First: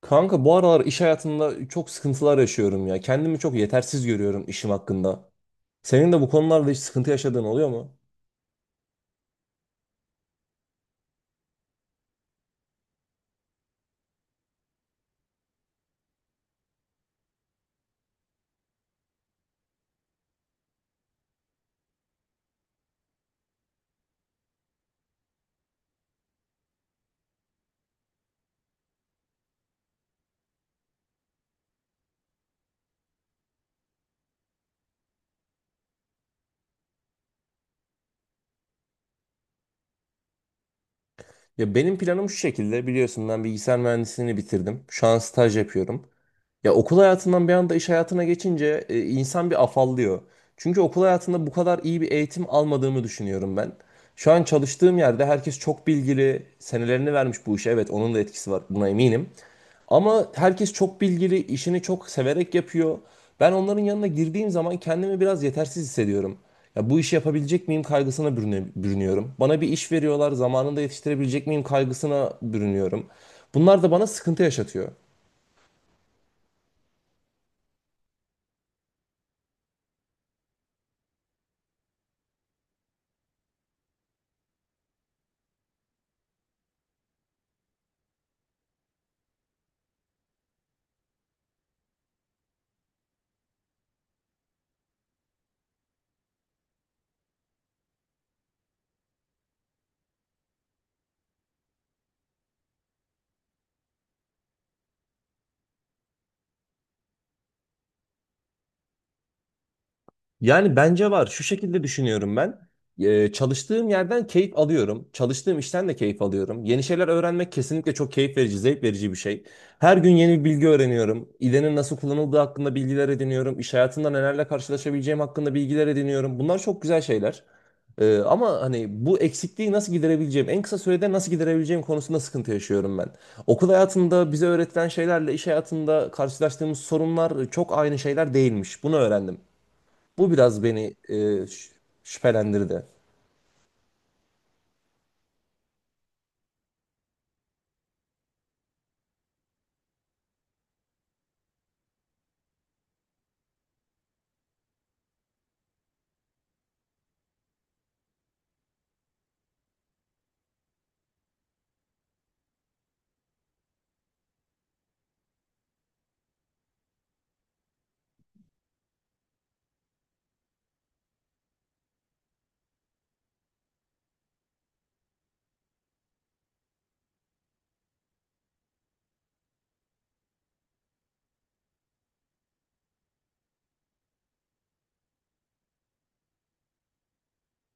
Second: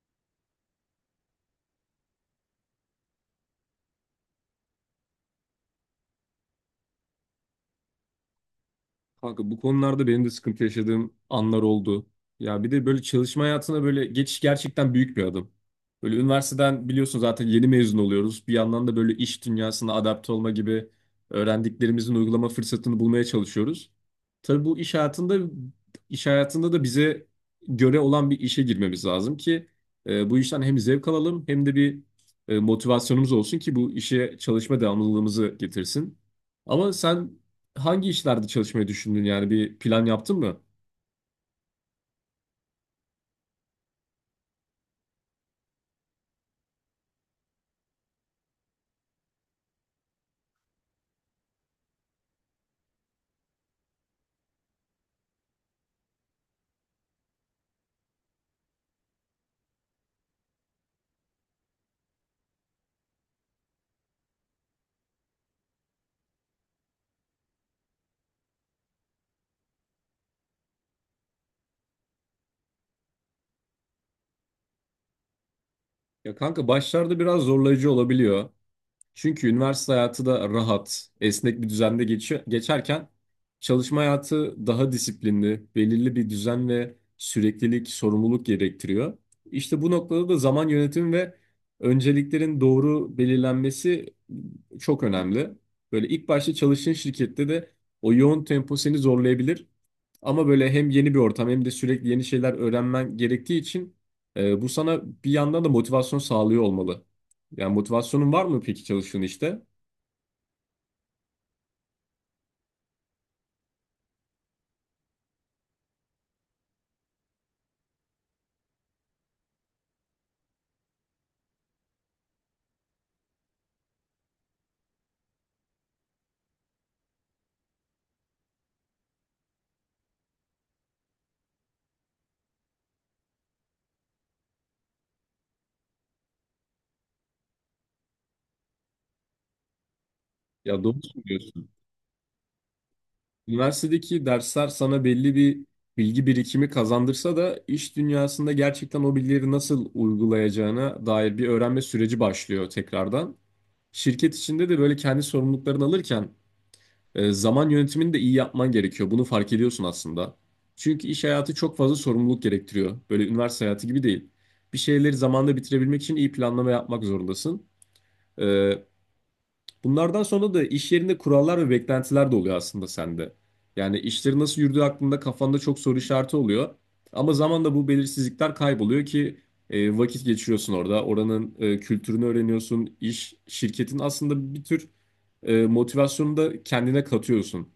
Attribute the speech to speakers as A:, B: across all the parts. A: Kanka bu aralar iş hayatında çok sıkıntılar yaşıyorum ya. Kendimi çok yetersiz görüyorum işim hakkında. Senin de bu konularda hiç sıkıntı yaşadığın oluyor mu?
B: Kanka bu konularda benim de sıkıntı yaşadığım anlar oldu. Ya bir de böyle çalışma hayatına böyle geçiş gerçekten büyük bir adım. Böyle üniversiteden biliyorsun zaten yeni mezun oluyoruz. Bir yandan da böyle iş dünyasına adapte olma gibi öğrendiklerimizin uygulama fırsatını bulmaya çalışıyoruz. Tabii bu iş hayatında da bize göre olan bir işe girmemiz lazım ki bu işten hem zevk alalım hem de bir motivasyonumuz olsun ki bu işe çalışma devamlılığımızı getirsin. Ama sen hangi işlerde çalışmayı düşündün yani bir plan yaptın mı?
A: Ya benim planım şu şekilde biliyorsun ben bilgisayar mühendisliğini bitirdim. Şu an staj yapıyorum. Ya okul hayatından bir anda iş hayatına geçince insan bir afallıyor. Çünkü okul hayatında bu kadar iyi bir eğitim almadığımı düşünüyorum ben. Şu an çalıştığım yerde herkes çok bilgili, senelerini vermiş bu işe. Evet, onun da etkisi var, buna eminim. Ama herkes çok bilgili, işini çok severek yapıyor. Ben onların yanına girdiğim zaman kendimi biraz yetersiz hissediyorum. Ya bu işi yapabilecek miyim kaygısına bürünüyorum. Bana bir iş veriyorlar, zamanında yetiştirebilecek miyim kaygısına bürünüyorum. Bunlar da bana sıkıntı yaşatıyor.
B: Ya kanka başlarda biraz zorlayıcı olabiliyor. Çünkü üniversite hayatı da rahat, esnek bir düzende geçiyor, geçerken çalışma hayatı daha disiplinli, belirli bir düzen ve süreklilik, sorumluluk gerektiriyor. İşte bu noktada da zaman yönetimi ve önceliklerin doğru belirlenmesi çok önemli. Böyle ilk başta çalıştığın şirkette de o yoğun tempo seni zorlayabilir. Ama böyle hem yeni bir ortam hem de sürekli yeni şeyler öğrenmen gerektiği için bu sana bir yandan da motivasyon sağlıyor olmalı. Yani motivasyonun var mı peki çalıştığın işte?
A: Yani bence var. Şu şekilde düşünüyorum ben. Çalıştığım yerden keyif alıyorum. Çalıştığım işten de keyif alıyorum. Yeni şeyler öğrenmek kesinlikle çok keyif verici, zevk verici bir şey. Her gün yeni bir bilgi öğreniyorum. İDE'nin nasıl kullanıldığı hakkında bilgiler ediniyorum. İş hayatında nelerle karşılaşabileceğim hakkında bilgiler ediniyorum. Bunlar çok güzel şeyler. Ama hani bu eksikliği nasıl giderebileceğim, en kısa sürede nasıl giderebileceğim konusunda sıkıntı yaşıyorum ben. Okul hayatında bize öğretilen şeylerle iş hayatında karşılaştığımız sorunlar çok aynı şeyler değilmiş. Bunu öğrendim. Bu biraz
B: Ya
A: beni
B: doğru söylüyorsun.
A: şüphelendirdi.
B: Üniversitedeki dersler sana belli bir bilgi birikimi kazandırsa da iş dünyasında gerçekten o bilgileri nasıl uygulayacağına dair bir öğrenme süreci başlıyor tekrardan. Şirket içinde de böyle kendi sorumluluklarını alırken zaman yönetimini de iyi yapman gerekiyor. Bunu fark ediyorsun aslında. Çünkü iş hayatı çok fazla sorumluluk gerektiriyor. Böyle üniversite hayatı gibi değil. Bir şeyleri zamanında bitirebilmek için iyi planlama yapmak zorundasın. E, Bunlardan sonra da iş yerinde kurallar ve beklentiler de oluyor aslında sende. Yani işlerin nasıl yürüdüğü hakkında kafanda çok soru işareti oluyor. Ama zamanla bu belirsizlikler kayboluyor ki vakit geçiriyorsun orada. Oranın kültürünü öğreniyorsun. İş, şirketin aslında bir tür motivasyonunu da kendine katıyorsun.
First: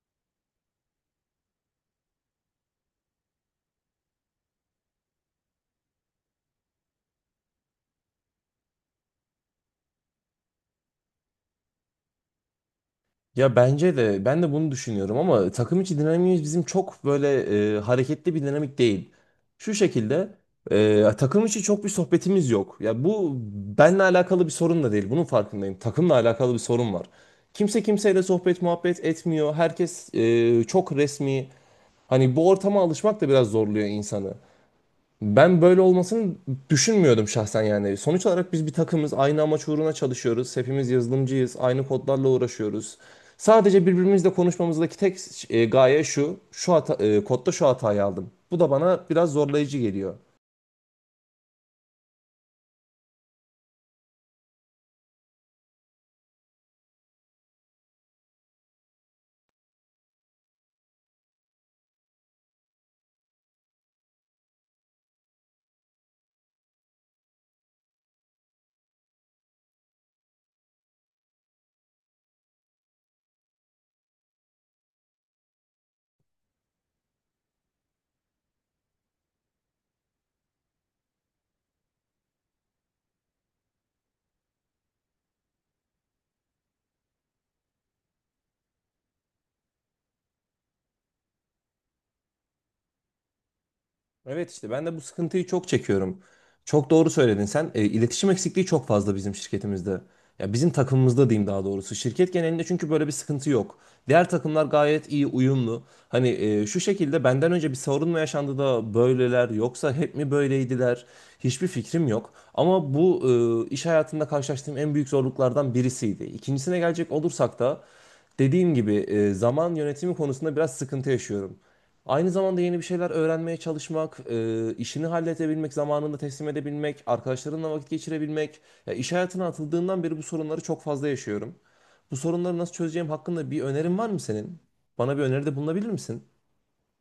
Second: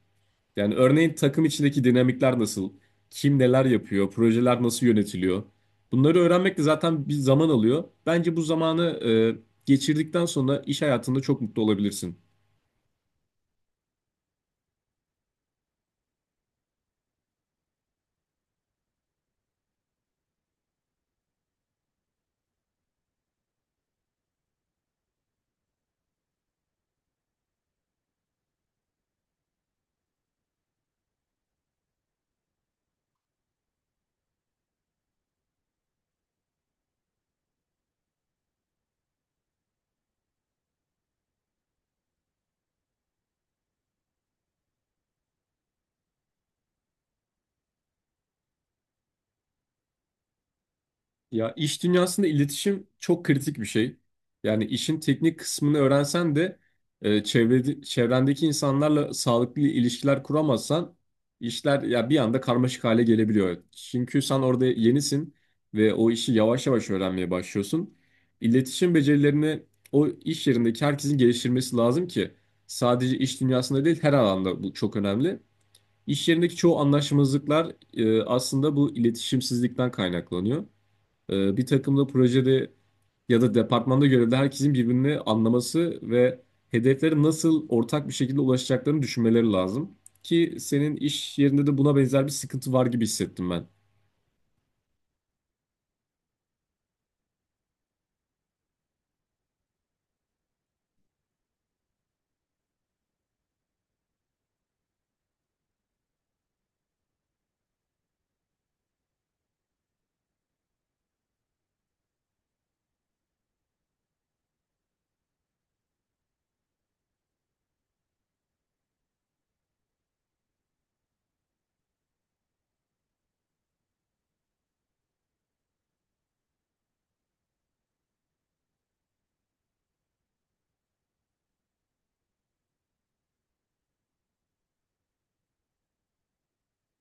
B: Yani örneğin takım içindeki dinamikler nasıl? Kim neler yapıyor? Projeler nasıl yönetiliyor? Bunları öğrenmek de zaten bir zaman alıyor. Bence bu zamanı geçirdikten sonra iş hayatında çok mutlu olabilirsin.
A: Ya bence de ben de bunu düşünüyorum ama takım içi dinamiğimiz bizim çok böyle hareketli bir dinamik değil. Şu şekilde takım içi çok bir sohbetimiz yok. Ya bu benle alakalı bir sorun da değil. Bunun farkındayım. Takımla alakalı bir sorun var. Kimse kimseyle sohbet muhabbet etmiyor. Herkes çok resmi. Hani bu ortama alışmak da biraz zorluyor insanı. Ben böyle olmasını düşünmüyordum şahsen yani. Sonuç olarak biz bir takımız, aynı amaç uğruna çalışıyoruz. Hepimiz yazılımcıyız, aynı kodlarla uğraşıyoruz. Sadece birbirimizle konuşmamızdaki tek gaye şu, şu hata, kodda şu hatayı aldım. Bu da bana biraz zorlayıcı geliyor.
B: Ya iş dünyasında iletişim çok kritik bir şey. Yani işin teknik kısmını öğrensen de çevrendeki insanlarla sağlıklı ilişkiler kuramazsan işler ya bir anda karmaşık hale gelebiliyor. Çünkü sen orada yenisin ve o işi yavaş yavaş öğrenmeye başlıyorsun. İletişim becerilerini o iş yerindeki herkesin geliştirmesi lazım ki sadece iş dünyasında değil her alanda bu çok önemli. İş yerindeki çoğu anlaşmazlıklar aslında bu iletişimsizlikten kaynaklanıyor. Bir takımda projede ya da departmanda görevli herkesin birbirini anlaması ve hedeflere nasıl ortak bir şekilde ulaşacaklarını düşünmeleri lazım. Ki senin iş yerinde de buna benzer bir sıkıntı var gibi hissettim ben.
A: Evet işte ben de bu sıkıntıyı çok çekiyorum. Çok doğru söyledin sen. İletişim eksikliği çok fazla bizim şirketimizde. Ya bizim takımımızda diyeyim daha doğrusu. Şirket genelinde çünkü böyle bir sıkıntı yok. Diğer takımlar gayet iyi uyumlu. Hani şu şekilde benden önce bir sorun mu yaşandı da böyleler yoksa hep mi böyleydiler? Hiçbir fikrim yok. Ama bu iş hayatında karşılaştığım en büyük zorluklardan birisiydi. İkincisine gelecek olursak da dediğim gibi zaman yönetimi konusunda biraz sıkıntı yaşıyorum. Aynı zamanda yeni bir şeyler öğrenmeye çalışmak, işini halledebilmek, zamanında teslim edebilmek, arkadaşlarınla vakit geçirebilmek. Ya iş hayatına atıldığından beri bu sorunları çok fazla yaşıyorum. Bu sorunları nasıl çözeceğim hakkında bir önerin var mı senin? Bana bir öneride bulunabilir misin?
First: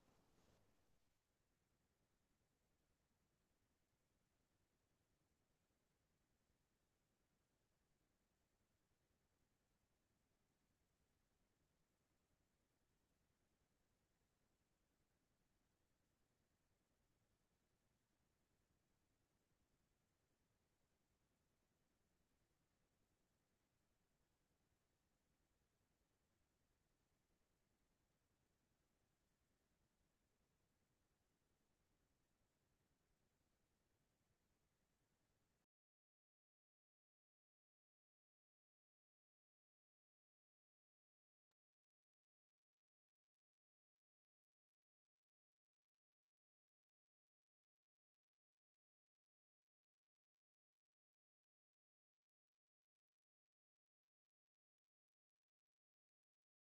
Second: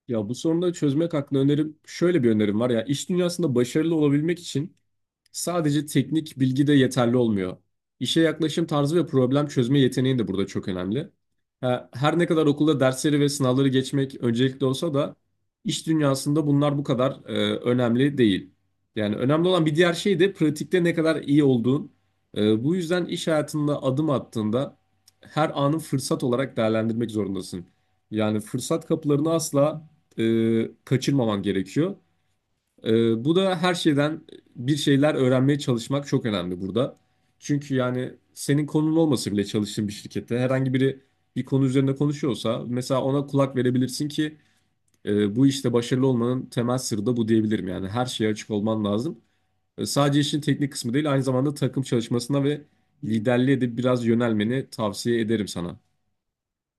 B: Ya bu sorunu da çözmek hakkında önerim şöyle bir önerim var ya iş dünyasında başarılı olabilmek için sadece teknik bilgi de yeterli olmuyor. İşe yaklaşım tarzı ve problem çözme yeteneğin de burada çok önemli. Ha, her ne kadar okulda dersleri ve sınavları geçmek öncelikli olsa da iş dünyasında bunlar bu kadar önemli değil. Yani önemli olan bir diğer şey de pratikte ne kadar iyi olduğun. Bu yüzden iş hayatında adım attığında her anı fırsat olarak değerlendirmek zorundasın. Yani fırsat kapılarını asla kaçırmaman gerekiyor. Bu da her şeyden bir şeyler öğrenmeye çalışmak çok önemli burada. Çünkü yani senin konun olmasa bile çalıştığın bir şirkette herhangi biri bir konu üzerinde konuşuyorsa mesela ona kulak verebilirsin ki bu işte başarılı olmanın temel sırrı da bu diyebilirim. Yani her şeye açık olman lazım. Sadece işin teknik kısmı değil, aynı zamanda takım çalışmasına ve liderliğe de biraz yönelmeni tavsiye ederim sana.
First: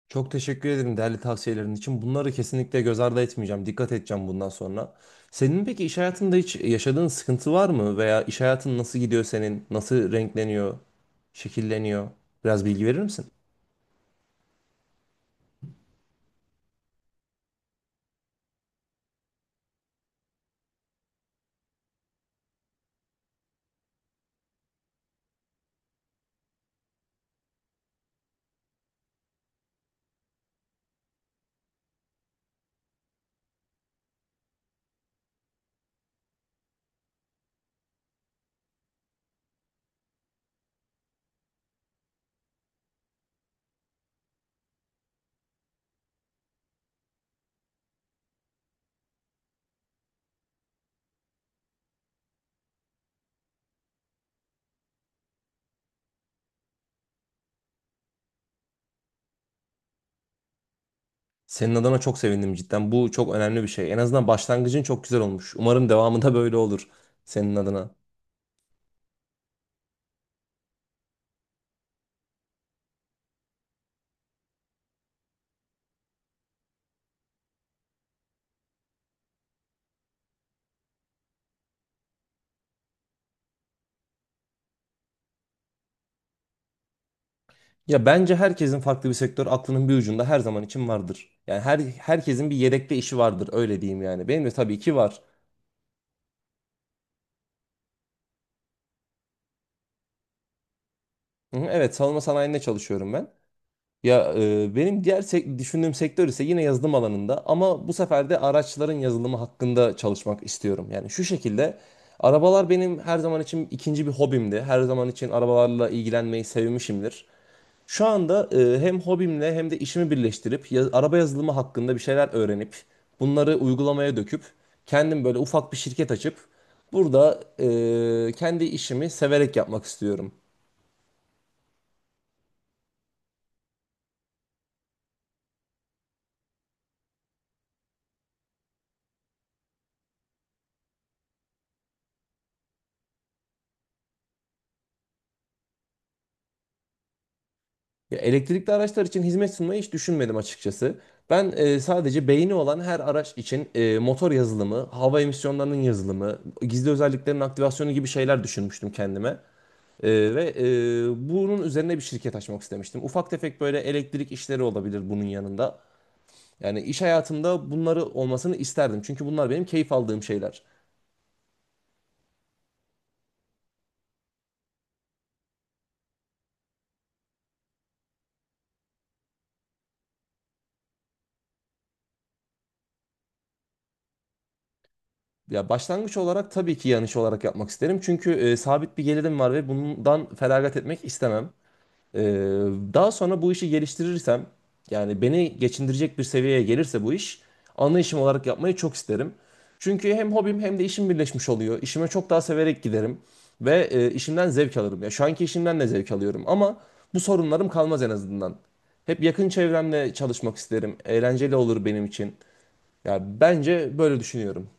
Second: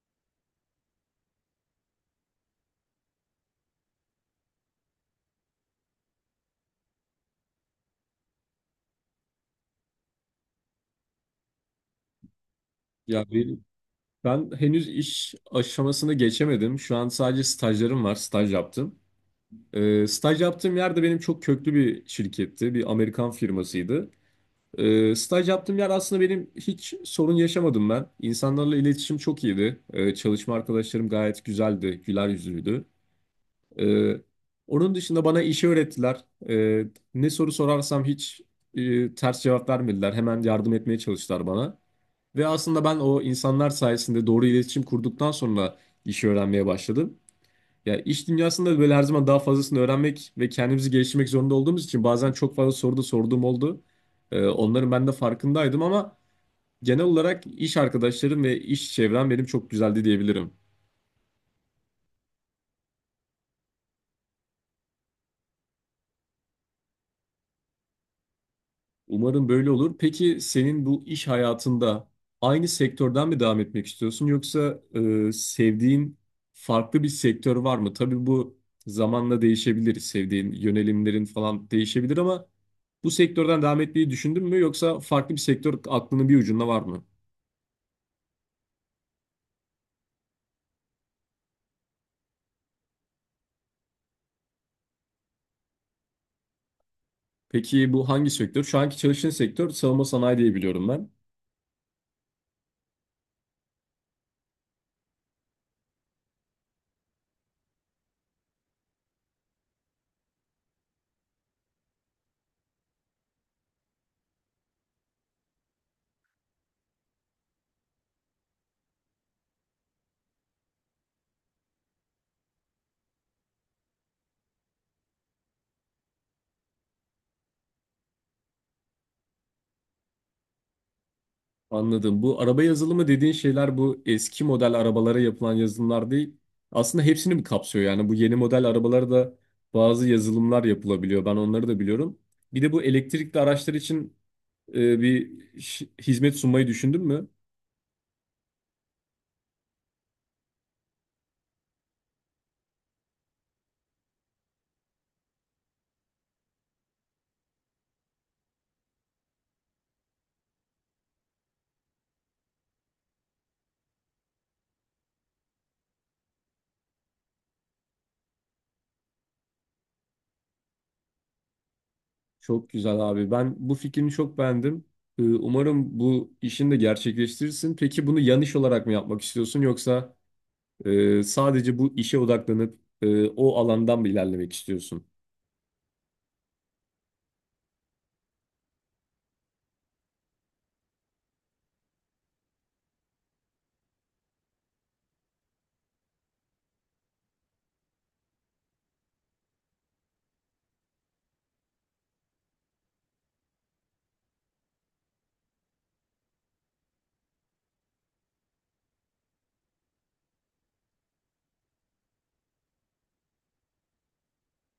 A: Çok teşekkür ederim değerli tavsiyelerin için. Bunları kesinlikle göz ardı etmeyeceğim. Dikkat edeceğim bundan sonra. Senin peki iş hayatında hiç yaşadığın sıkıntı var mı? Veya iş hayatın nasıl gidiyor senin? Nasıl renkleniyor, şekilleniyor? Biraz bilgi verir
B: Ya
A: misin?
B: ben, ben henüz iş aşamasını geçemedim. Şu an sadece stajlarım var, staj yaptım. Staj yaptığım yerde benim çok köklü bir şirketti, bir Amerikan firmasıydı. Staj yaptığım yer aslında benim hiç sorun yaşamadım ben. İnsanlarla iletişim çok iyiydi. Çalışma arkadaşlarım gayet güzeldi, güler yüzlüydü. Ee, Onun dışında bana işi öğrettiler. Ne soru sorarsam hiç ters cevap vermediler. Hemen yardım etmeye çalıştılar bana. Ve aslında ben o insanlar sayesinde doğru iletişim kurduktan sonra işi öğrenmeye başladım. Ya iş dünyasında böyle her zaman daha fazlasını öğrenmek ve kendimizi geliştirmek zorunda olduğumuz için bazen çok fazla soru da sorduğum oldu. Onların ben de farkındaydım ama genel olarak iş arkadaşlarım ve iş çevrem benim çok güzeldi diyebilirim.
A: Senin adına çok sevindim cidden. Bu çok önemli bir şey. En azından başlangıcın çok güzel olmuş. Umarım devamı da böyle olur senin adına.
B: Umarım böyle olur. Peki senin bu iş hayatında aynı sektörden mi devam etmek istiyorsun yoksa sevdiğin farklı bir sektör var mı? Tabii bu zamanla değişebilir. Sevdiğin yönelimlerin falan değişebilir ama bu sektörden devam etmeyi düşündün mü yoksa farklı bir sektör aklının bir ucunda var mı?
A: Ya bence herkesin farklı bir sektör aklının bir ucunda her zaman için vardır. Yani herkesin bir yedekte işi vardır öyle diyeyim yani. Benim de tabii ki var.
B: Peki bu hangi sektör? Şu anki çalıştığın sektör savunma sanayi diye biliyorum ben.
A: Hı hı, evet, savunma sanayinde çalışıyorum ben. Benim diğer düşündüğüm sektör ise yine yazılım alanında ama bu sefer de araçların yazılımı hakkında çalışmak istiyorum. Yani şu şekilde, arabalar benim her zaman için ikinci bir hobimdi. Her zaman için arabalarla ilgilenmeyi sevmişimdir. Şu anda hem hobimle hem de işimi birleştirip araba yazılımı hakkında bir şeyler öğrenip bunları uygulamaya döküp kendim böyle ufak bir şirket açıp burada kendi işimi severek yapmak istiyorum.
B: Anladım. Bu araba yazılımı dediğin şeyler bu eski model arabalara yapılan yazılımlar değil. Aslında hepsini mi kapsıyor? Yani bu yeni model arabalara da bazı yazılımlar yapılabiliyor. Ben onları da biliyorum. Bir de bu elektrikli araçlar için e, bir şi- hizmet sunmayı düşündün mü?
A: Ya, elektrikli araçlar için hizmet sunmayı hiç düşünmedim açıkçası. Ben sadece beyni olan her araç için motor yazılımı, hava emisyonlarının yazılımı, gizli özelliklerin aktivasyonu gibi şeyler düşünmüştüm kendime. Ve bunun üzerine bir şirket açmak istemiştim. Ufak tefek böyle elektrik işleri olabilir bunun yanında. Yani iş hayatımda bunları olmasını isterdim. Çünkü bunlar benim keyif aldığım şeyler.
B: Çok güzel abi. Ben bu fikrini çok beğendim. Umarım bu işini de gerçekleştirirsin. Peki bunu yan iş olarak mı yapmak istiyorsun yoksa sadece bu işe odaklanıp o alandan mı ilerlemek istiyorsun?
A: Ya başlangıç olarak tabii ki yan iş olarak yapmak isterim. Çünkü sabit bir gelirim var ve bundan feragat etmek istemem. Ee, Daha sonra bu işi geliştirirsem yani beni geçindirecek bir seviyeye gelirse bu iş ana işim olarak yapmayı çok isterim. Çünkü hem hobim hem de işim birleşmiş oluyor. İşime çok daha severek giderim ve işimden zevk alırım. Ya şu anki işimden de zevk alıyorum ama bu sorunlarım kalmaz en azından. Hep yakın çevremle çalışmak isterim. Eğlenceli olur benim için. Ya bence böyle düşünüyorum.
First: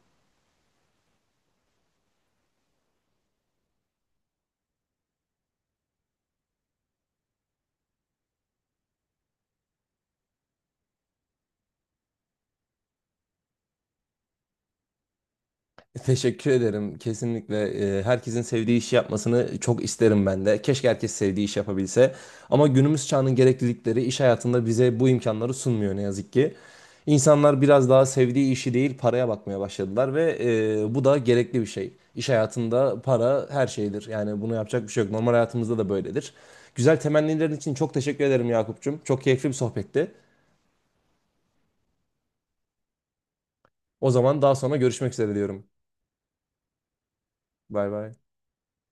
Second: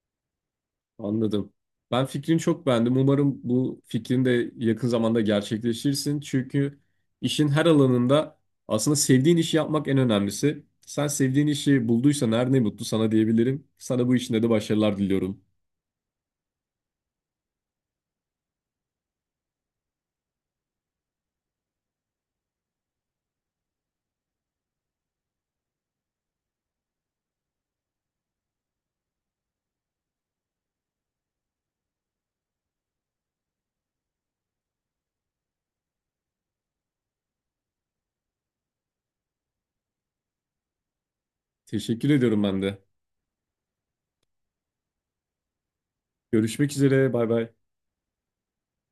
B: Anladım. Ben fikrini çok beğendim. Umarım bu fikrin de yakın zamanda gerçekleşirsin. Çünkü işin her alanında aslında sevdiğin işi yapmak en önemlisi. Sen sevdiğin işi bulduysan her ne mutlu sana diyebilirim. Sana bu işinde de başarılar diliyorum.
A: Teşekkür ederim. Kesinlikle herkesin sevdiği işi yapmasını çok isterim ben de. Keşke herkes sevdiği iş yapabilse. Ama günümüz çağının gereklilikleri iş hayatında bize bu imkanları sunmuyor ne yazık ki. İnsanlar biraz daha sevdiği işi değil paraya bakmaya başladılar ve bu da gerekli bir şey. İş hayatında para her şeydir. Yani bunu yapacak bir şey yok. Normal hayatımızda da böyledir. Güzel temennilerin için çok teşekkür ederim Yakup'cum. Çok keyifli bir sohbetti.
B: Teşekkür ediyorum ben de.
A: O zaman daha sonra görüşmek üzere diyorum.
B: Görüşmek üzere. Bay bay.
A: Bay bay.